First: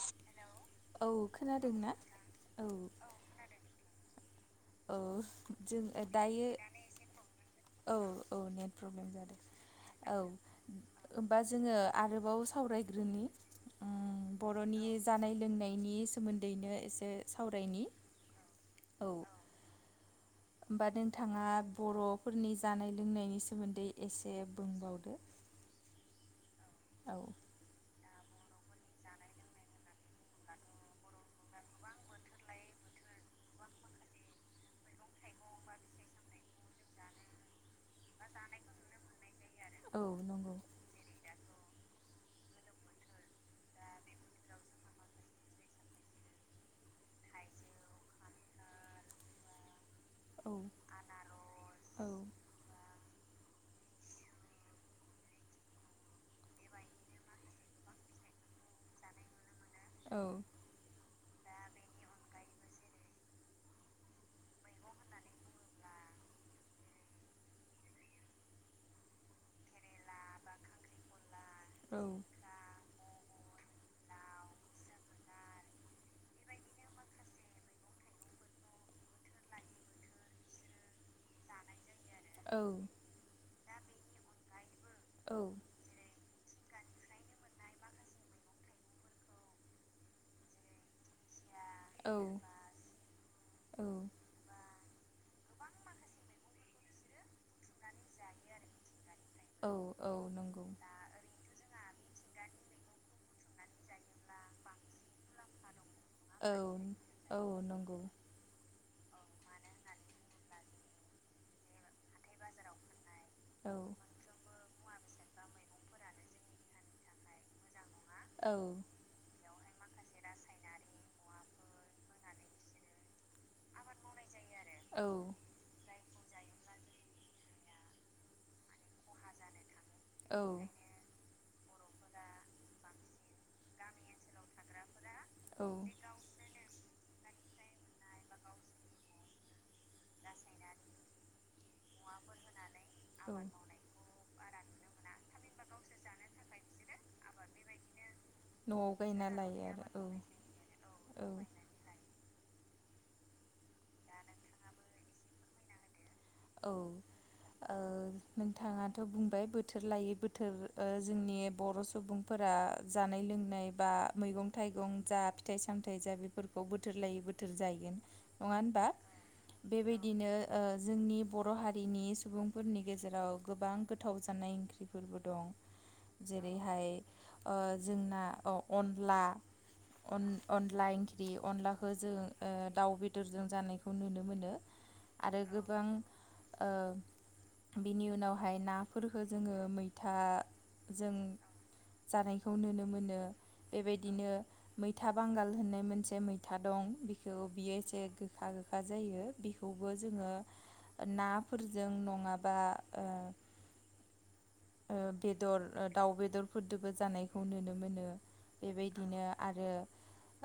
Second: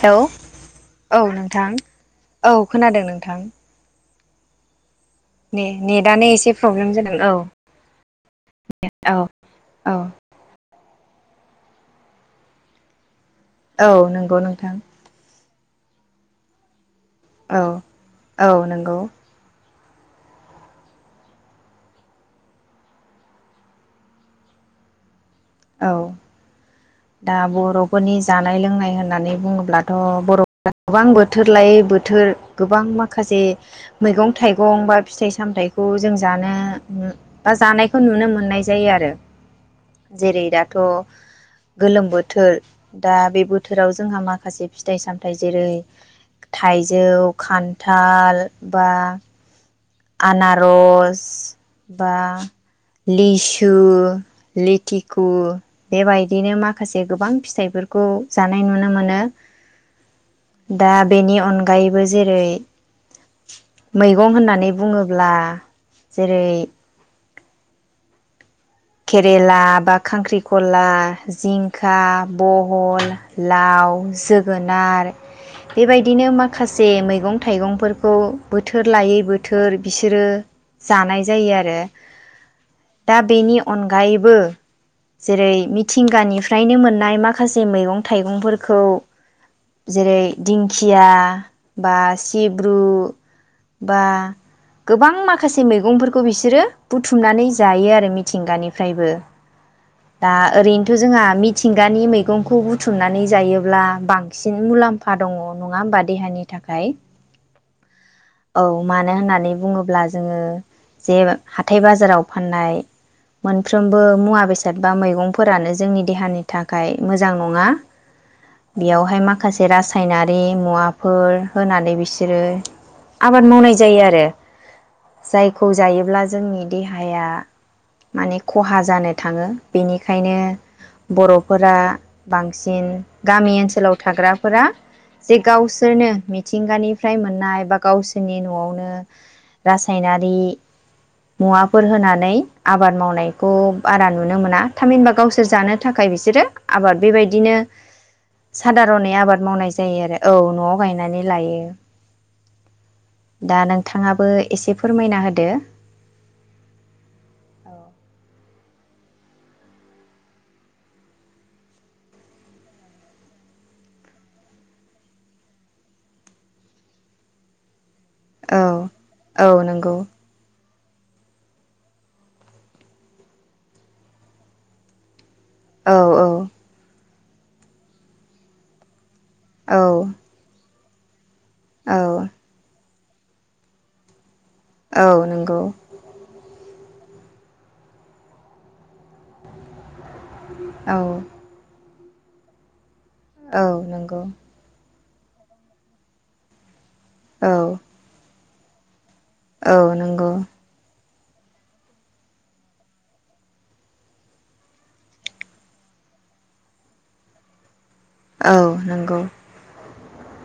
हेव औ नोंथां औ खोनादों नोंथां औ ने जों नेटआनो दायो एसे प्रब्लेम जादों औ औ औ नेट प्रब्लेम औ जादों औ होमबा जोङो आरोबाव सावरायग्रोनि औ नंगौ नोंथां नि सोमोन्दैनो एसे औ सावरायनि औ नोंगौ औ होमबा नोंथाङा बर'फोरनि जानाय लोंनायनि सोमोन्दै एसे बुंबावदो औ औ दा बर'फोरनि जानाय लोंनाय होननानै बुङोब्लाथ' बर'फोरा गोबां बोथोर लायै बोथोर गोबां माखासे मैगं थाइगं बा फिथाइ सामथायखौ जों जानो बा जानायखौ नुनो मोननाय जायो आरो औ जेरै नंगौ दाथ' गोलोम बोथोर दा बे बोथोराव जोंहा माखासे फिथाइ सामथाय जेरै थाइजौ खान्थाल बा औ आनारस बा औ लिसु लिथिखु बेबायदिनो माखासे गोबां फिथाइफोरखौ जानाय नुनो मोनो दा बेनि अनगायैबो जेरै मैगं होननानै बुङोब्ला जेरै केरेला बा खांख्रिखला जिंखा बहल लाव जोगोनार बेबायदिनो माखासे मैगं थाइगंफोरखौ बोथोर लायै बोथोर बिसोरो जानाय जायो आरो औ दा बेनि अनगायैबो औ जेरै मिथिंगानिफ्राय फ्रायनो मोननाय माखासे मैगं थाइगंफोरखौ जेरै दिंखिया औ बा औ सिब्रु जायो बा गोबां माखासे मैगंफोरखौ बिसोरो बुथुमनानै जायो आरो। मिथिंगानिफ्रायबो औ औ दा नंगौ ओरैनोथ जोंहा मिथिं गानि मैगंखौ बुथुमनानै जायोब्ला बांसिन मुलाम्फा दङ नङा होमबा। देहानि औ थाखाय औ नंगौ। औ मानो होननानै बुङोब्ला जोङो जे हाथाय बाजाराव फाननाय औ मोनफ्रोमबो मुवा बेसाद बा मैगं फोरानो जोंनि देहानि थाखाय मोजां नङा। औ बेयावहाय मा खासे रासायनारि मुवाफोर होनानै बिसोरो आबाद मावनाय जायो आरो। औ जायखौ जायोब्ला जोंनि देहाया माने खहा जानो थाङो। बेनिखायनो बर' फोरा बांसिन गामि ओनसोलाव थाग्राफोरा जे औ गावसोरनो मिथिंगानिफ्राय मोन नाय बा गावसोरनि न'आवनो रासायनारि मुवाफोर होनानै आबाद मावनायखौ बारा नु नो मोना। थामिनबा गावसोर जानो था खाय बिसोरो आबाद बेबायदिनो न'आव सादारनै गायना आबाद लायो मावनाय जायो आरो। औ न'आव गायनानै लायो। दा नोंथाङाबो एसे फोरमायना होदो। औ, ओ नोंथाङाथ' बुंबाय बोथोर लायै बोथोर ओ जोंनि बर' सुबुंफोरा जानाय लोंनाय बा मैगं थाइगं जा फिथाइ सामथायाइ जा बेफोरखौ बोथोर लायै बोथोर जाहैगोन नङा औ होनबा? औ नंगौ बेबायदिनो जोंनि बर' हारिनि सुबुंफोरनि गेजेराव गोबां गोथाव जानाय ओंख्रिफोरबो दं। औ औ जेरैहाय ओ जोंना अ अनला, औ अन अन [unintelligible] ख्रि। अनलाखौ जों औ ओ दाउ बे दरजों जानायखौ नुनो मोनो। औ आरो नंगौ। गोबां ओ बिनि उनावहाय नाफोरफोरखौ जोङो मै था औ जों जानायखौ नुनो मोनो। औ नंगौ बेबायदिनो मै था बांगाल होननाय मोनसे मैथा दं बेखौ बियो औ एसे गोखा गोखा जायो। बेखौबो औ नंगौ जोङो नाफोरजों नङाबा ओ बेदर दाउ बेदरफोरजदोंबो जानायखौ नुनो मोनो। औ नंगौ बेबायदिनो आरो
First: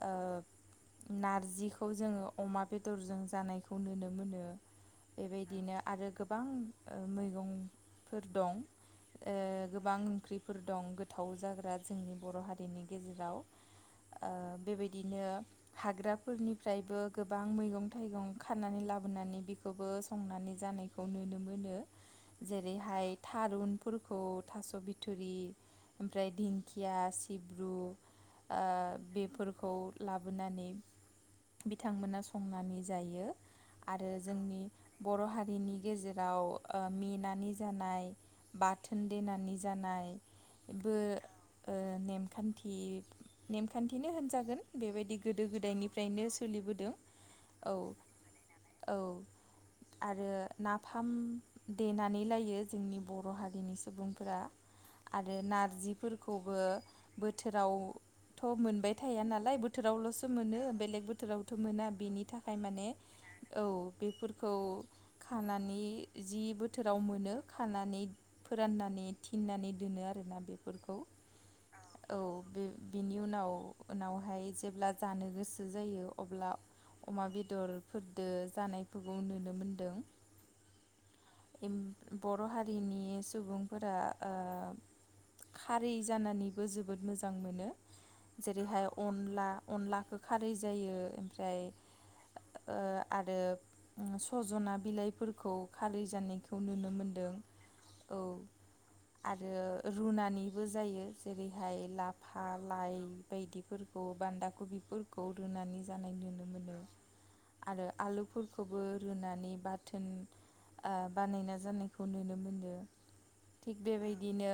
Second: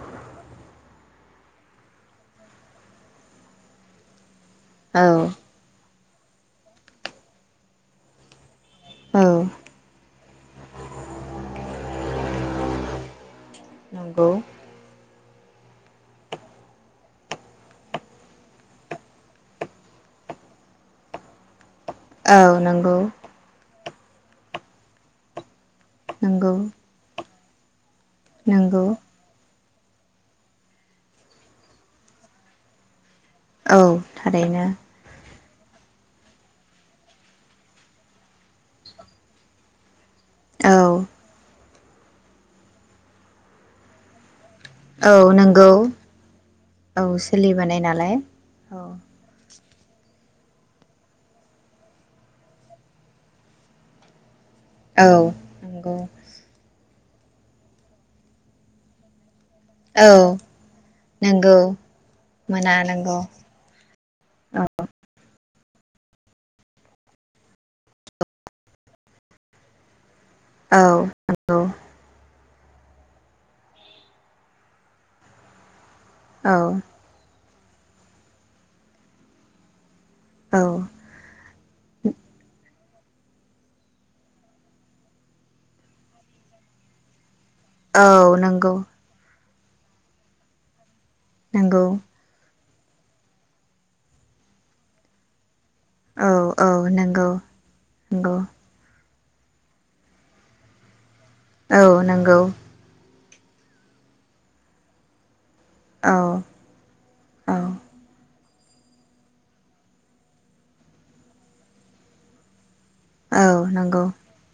औ नारजिखौ जोङो अमा बेदरजों जानायखौ नुनो मोनो। औ बेबायदिनो आरो गोबां ओ मैगंफोर दं। औ ओ गोबां ओंख्रिफोर दं गोथाव जाग्रा जोंनि बर' हारिनि गेजेराव नंगौ ओ बेबायदि बिदिनो हाग्राफोरनिफ्रायबो गोबां मैगं थाइगं खानानै लाबोनानै बेखौबो संनानै जानायखौ नुनो मोनो। औ नंगौ। उनफोरखौ थास' बिथुरि ओमफ्राय नंगौ धिंखिया सि हिब्रु ओ नंगौ बेफोर खौ लाबोनानै बिथांमोना संनानै जायो। औ आरो जोंनि थारैनो बर' हारि बेनि गेजेराव ओ मेनानि जानाय बाथोन देनानै जानाय औ बो ओ नेमखान्थि नेमखान्थिनो होनजागोन। बेबायदि औ गोदो नंगौ गोदायनिफ्रायनो सोलिबोदों, औ औ सोलिबोनाय नालाय औ। आरो नाफाम देनानै लायो जोंनि बर' हारिनि सुबुंफोरा औ आरो नंगौ नारजिफोरखौबो बोथोरावथ' मोनबाय थाय नाल लाइ बोथोरावल'सो औ मोनो बेलेग बोथोरावथ' नंगौ मोना बेनि थाखाय मोना माने नंगौ औ बेफोरखौ औ खानानै जि बोथोराव मोनो खानानै फोराननानै थिननानै दोनो आरो रोना औ बेफोरखौ नंगौ औ बे बिनि उनाव उनावहाय जेब्ला जानो गोसो जायो अब्ला औ अमा बिद दरफोरदो जानायफोरखौ नुनो मोनदों। औ। बर' हारि रिनि सुबुंफोरा ओ खारै जानानैबो जोबोद मोजां जां मोनो औ नंगौ जेरैहाय अनला अनलाखौ खारै जायो ओमफ्राय नोंगौ ओ आरो सजना बिलाइफोरखौ खा औ जानायखौ औ नुनो नंगौ मोनदों औ नंगौ आरो रुनानैबो जायो औ जेरैहाय नंगौ लाफा लाइ बायदिफोरखौ बान्दा कबिफोरखौ रुनानै जानाय औ नुनो मोनो औ आरो आलुफोर खौबो रुनानै बाथोन आ बानायना जानायखौ नुनो मोनदों औ थिग नंगौ। बेबायदिनो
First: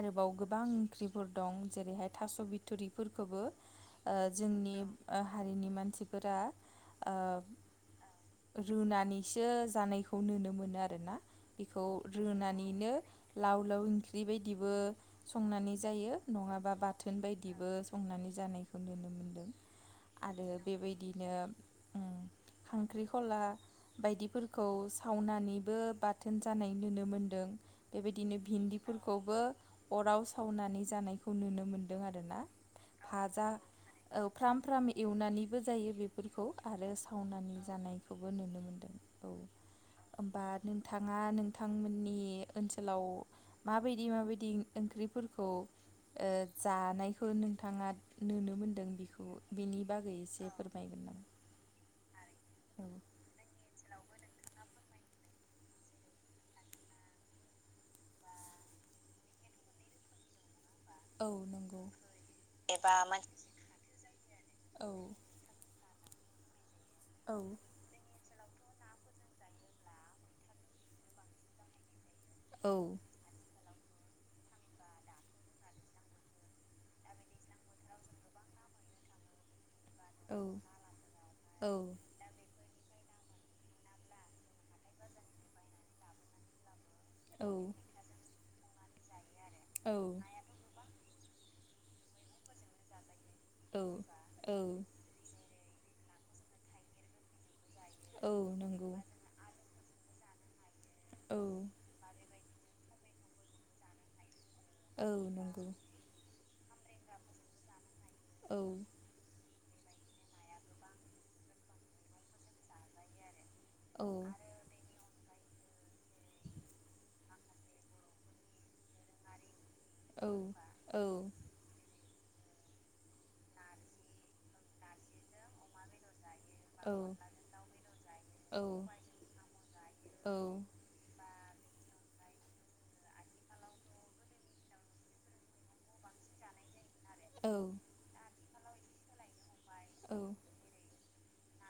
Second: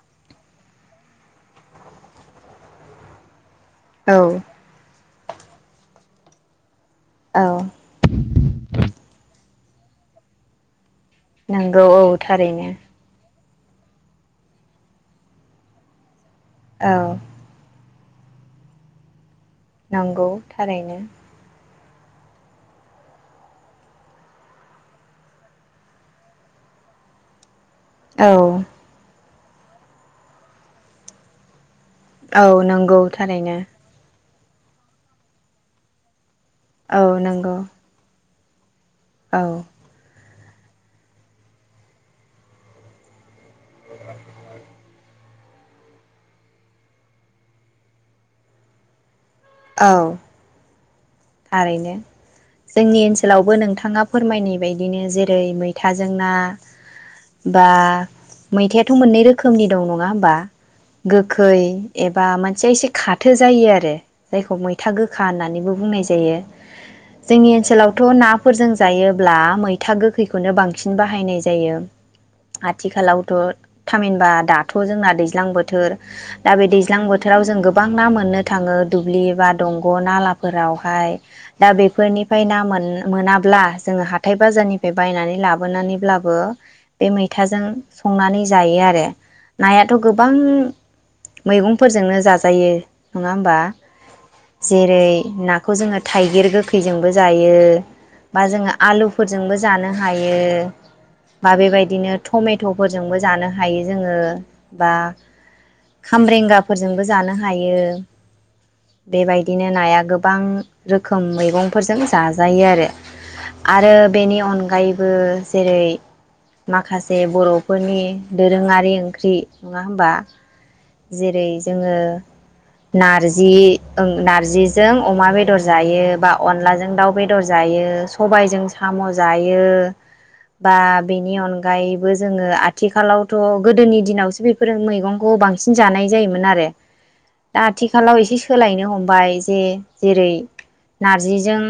आरोबाव गोबां ओंख्रिफोर दं जेरैहाय थास' बिथ'रिफोरखौबो ओ औ जोंनि ओ हारिनि मानसिफोरा ओ औ रुनानि सो जानायखौ नुनो मोनो आ रोना बेखौ नंगौ औ थारैनो रुनानैनो लाव लोव ओंख्रि बायदिबो संनानै जायो नङाबा औ बाथोन बायदिबो संनानै जानायखौ नुनो मोन्दों नंगौ थारैनो। उम खांख्रिखला बायदिफोरखौ सावनानैबो बाथोन जानाय नुनो मोनदों। बेबायदिनो औ भिन्दिफोरखौबो अराव सावनानै जानायखौ नुनो मोन औ नंगौ थारैनो। औ फ्राम फ्राम एवनानैबो जायो बे फोरखौ आरो औ सावनानै नंगौ जानायखौ नुनो मोनदों। औ होमबा नोंथाङा नोंथांमोननि ओनसोलाव माबायदि माबायदि ओंख्रि फोरखौ ओ जानायखौ नोंथाङा नुनो मोनदों बिखौ बिनि बागै औ एसे फोर बायगोन नामा थारैनो। जोंनि ओनसोलावबो नोंथाङा फोरमायनाय बायदिनो जेरै मैथाजों ना बा मैथायाथ' मोननै रोखोमनि दं नङा होमबा औ गोखै नंगौ एबा मानसेया एसे एबा मोन खाथो जायो आरो जायखौ मैथा औ गोखा होननानैबो बुंनाय जा यो। औ जोंनि ओनसोलावथ' ना फोरजों जायोब्ला मैथा गोखैखौनो बांसिन बाहायनाय जायो। औ आथिखालावथ' थामहिनबा दाथ' जोंना दैज्लां बोथोर दा बे दैज्लां बोथोराव जों गोबां ना मोननो थाङो दुब्लि एबा दंग' औ नालाफोराव औ दा बेफोरनिफ्राय ना मोन उम मोनाब्ला जोङो हाथाय बाजारनिफ्राय बायनानै लाबोनानैब्लाबो बे मैथाजों संनानै जायो आर रो नायाथ' औ गोबां मैगंफोरजोंनो जाजायो। नङा होमबा औ जेरै ना खौ जोङो थाइगिर गोखैजोंबो जायो। औ बा जोङो नंगौ आलुफोरजोंबो जानो हायो। औ माबेबायदिनो टमेटफोरजोंबो जानो हायो जोङो बा औ नंगौ खामब्रेंगा फोरजोंबो जानो हायो औ बेबाय दिनो नाया गोब बां रोखोम मैगंफोरजों जाजायो आरो आरो औ बेनि अनगायैबो जेरै माखासे बर'फोरनि दोरोङारि ओंख्रि नङा होनोमबा जेरै जोङो नारजि ओं नारजिजों अमा बेदर जायो बा अनलाजों दाउ बेदर जायो औ सबायजों साम जायो औ बा बेनि अन गायबो जोंङो आथिखालावथ गोदोनि दिनावसो बेफोरो मैगंखौ बांसिन जानाय जायोमोन आरो औ दा आथिखालाव एसे सोलायनो हमबाय जे औ जेरै नारजिजों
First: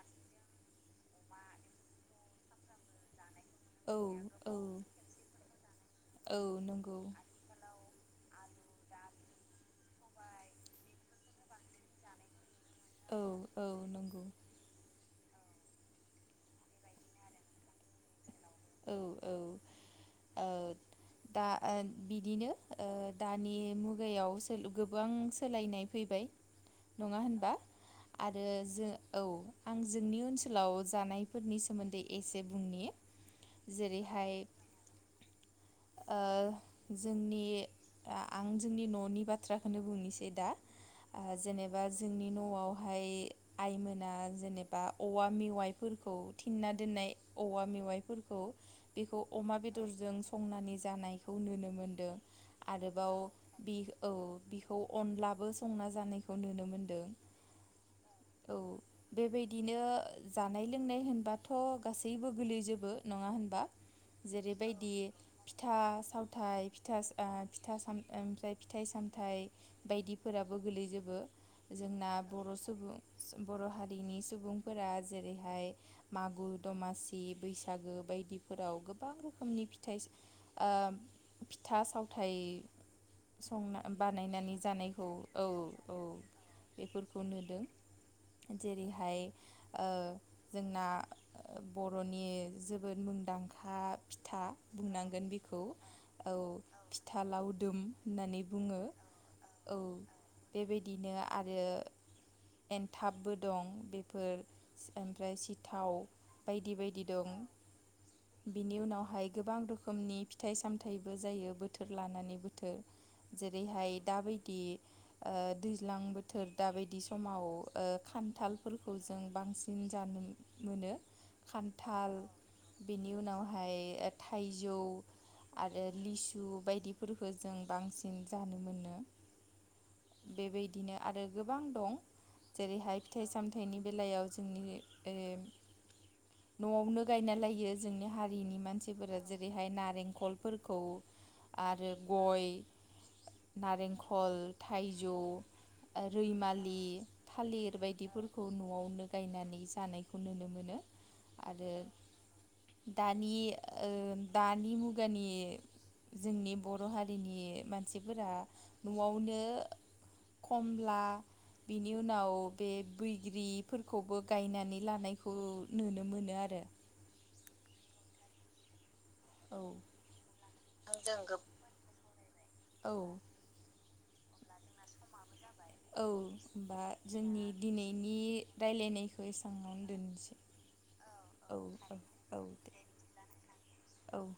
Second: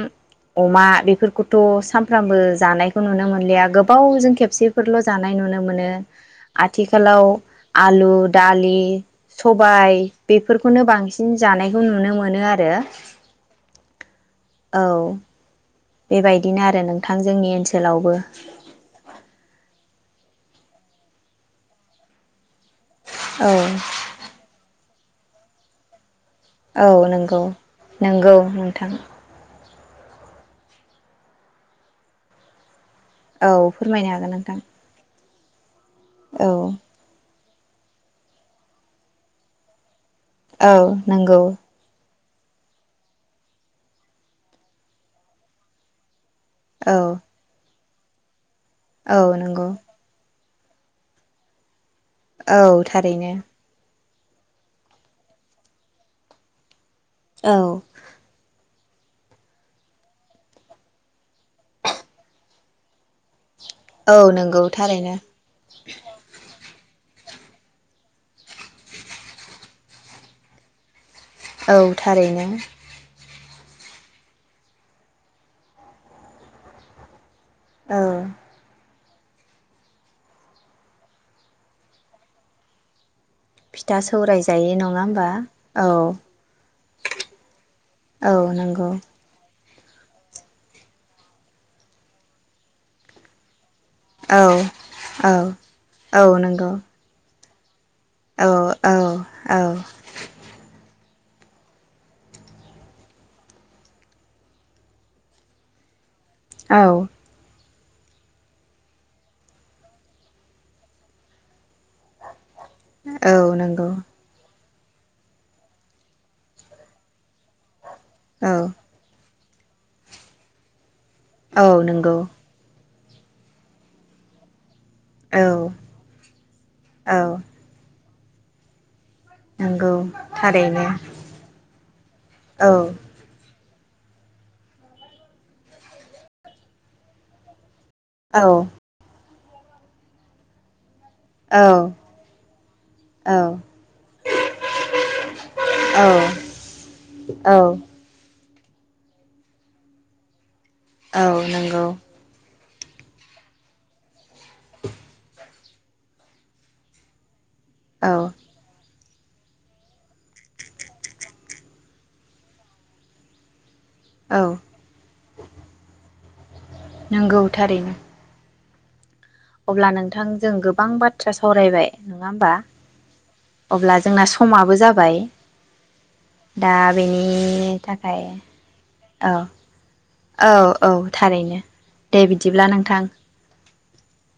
अमा बेफोरखौथ सानफ्रामबो जानायखौ नुनो मोनो औ गोबावजों औ खेबसेफोरल जानाय नुनो मोनो औ नंगौ आथिखालाव आलु दालि सबाय बेफोरखौनो बांसिन जानायखौ नुनो मोनो आरो औ औ नंगौ औ बेबायदिनो आरो नोंथां जोंनि ओनसोलावबो औ औ दा ओ बिदिनो ओ औ दानि मुगायाव सो गोबां सोलायनाय फैबाय औ नङा नंगौ होनबा नंगौ आरो नोंथां जों औ आं जोंनि ओनसोलाव जानायफोरनि सोमोन्दै एसे बुंनि औ फोरमायनो हागोन जेरैहाय नोंथां ओ औ जोंनि आं जोंनि न'नि बाथ्राखौनो बुंनोसै दा औ ओ नंगौ जेनेबा जोंनि न'आवहाय आइमोना जेनेबा औवा मेवाइफोरखौ थिनना औ दोननाय औवा मेवाइ फोरखौ बेखौ औ अमा नंगौ बेदरजों संनानि जानायखौ नुनो मो औ थारैनो। औ बिखौ अनलाबो संना जानायखौ नुनो मोनदों। औ। औ बेबायदिनो जानाय लोंनाय होनबाथ गासैबो गोलैजोबो नङा होनबा? औ नोंगौ जेरैबायदि थारैनो। फिथा सावथा फाय फिथा ओ सान ओमफ्राय फिथाइ सामयाइ बायदिफोराबो गोलैजोबो। औ जोंना थारैनो बर' सुबुं बर' हारिनि सुबुंफोरा जेरैहाय मागु दमासि, बैसागो औ बायदिफोराव गो गोबां रोखोमनि फिथाइ ओ फिथा सावथाइ संना फिथा सौराय बानायनानै जायो नङा जानायखौ होमबा औ औ बेफोरखौ नुदों। औ नंगौ जेरैहाय औ जोंना बर'नि जोबोद मुंदां खा औ फिथा हानांगोन औ बिखौ औ फिथा लावदुम होननानै बुङो। औ बेबायदिनो आरो एनथाबबो दं बेफोर ओमफ्राय सिथाव बायदि बायदि औ दं। बिनि उनावहाय गोबां रोखोमनि फिथाइ सामथाइबो जायो बोथोर लानानै बो औ थोर। नंगौ जेरैहाय दा बायदि ओ दैज्लां बोथोर दाबायदि समाव ओ औ खान्थालफोरखौ जों बांसिन जानो मोनो। औ खान्थाल नंगौ बेनि उनावहाय थाइजौ औ आरो लिसु औ बायदिफोरफोरखौ जों बांसि न जानो मोनो। नंगौ थारैनो बेबायदिनो आरो गोबां दं औ जेरैहाय फिथाइ सामथायनि बेलायाव जोंनि ओ न'आवनो गायनालाय जोंनि औ हारिनि मानसिफोरा जे रैहाय नारेंखलफोरखौ आरो औ गय औ नारेंखल थाइजौ औ रैमालि थालिर बायदिफोरखौ खौ न'आवनो गायनानै जानायखौ नुनो मोनो। औ आरो नंगौ। दानि ओ दानि मुगानि जोंनि बर' हारिनि औ मानसिफोरा न'आवनो खमला बिनि उनाव बे बैग्रि फोरखौबो औ गायनानै लानायखौ नुनो मोनो आरो। आरो। नंगौ थारैनो। औ अब्ला नोंथांजों गोबां बाथ्रा सावरायबाय नङा होमबा औ अब्ला जोंना समाबो जाबाय औ दा होमबा बेनि जोंनि दिनैनि थाखाय रायलायनायखौ औ एसेङावनो दोननोसै औ औ थारैनो औ औ दे औ बिदिब्ला दे। नोंथां औ [unintelligible]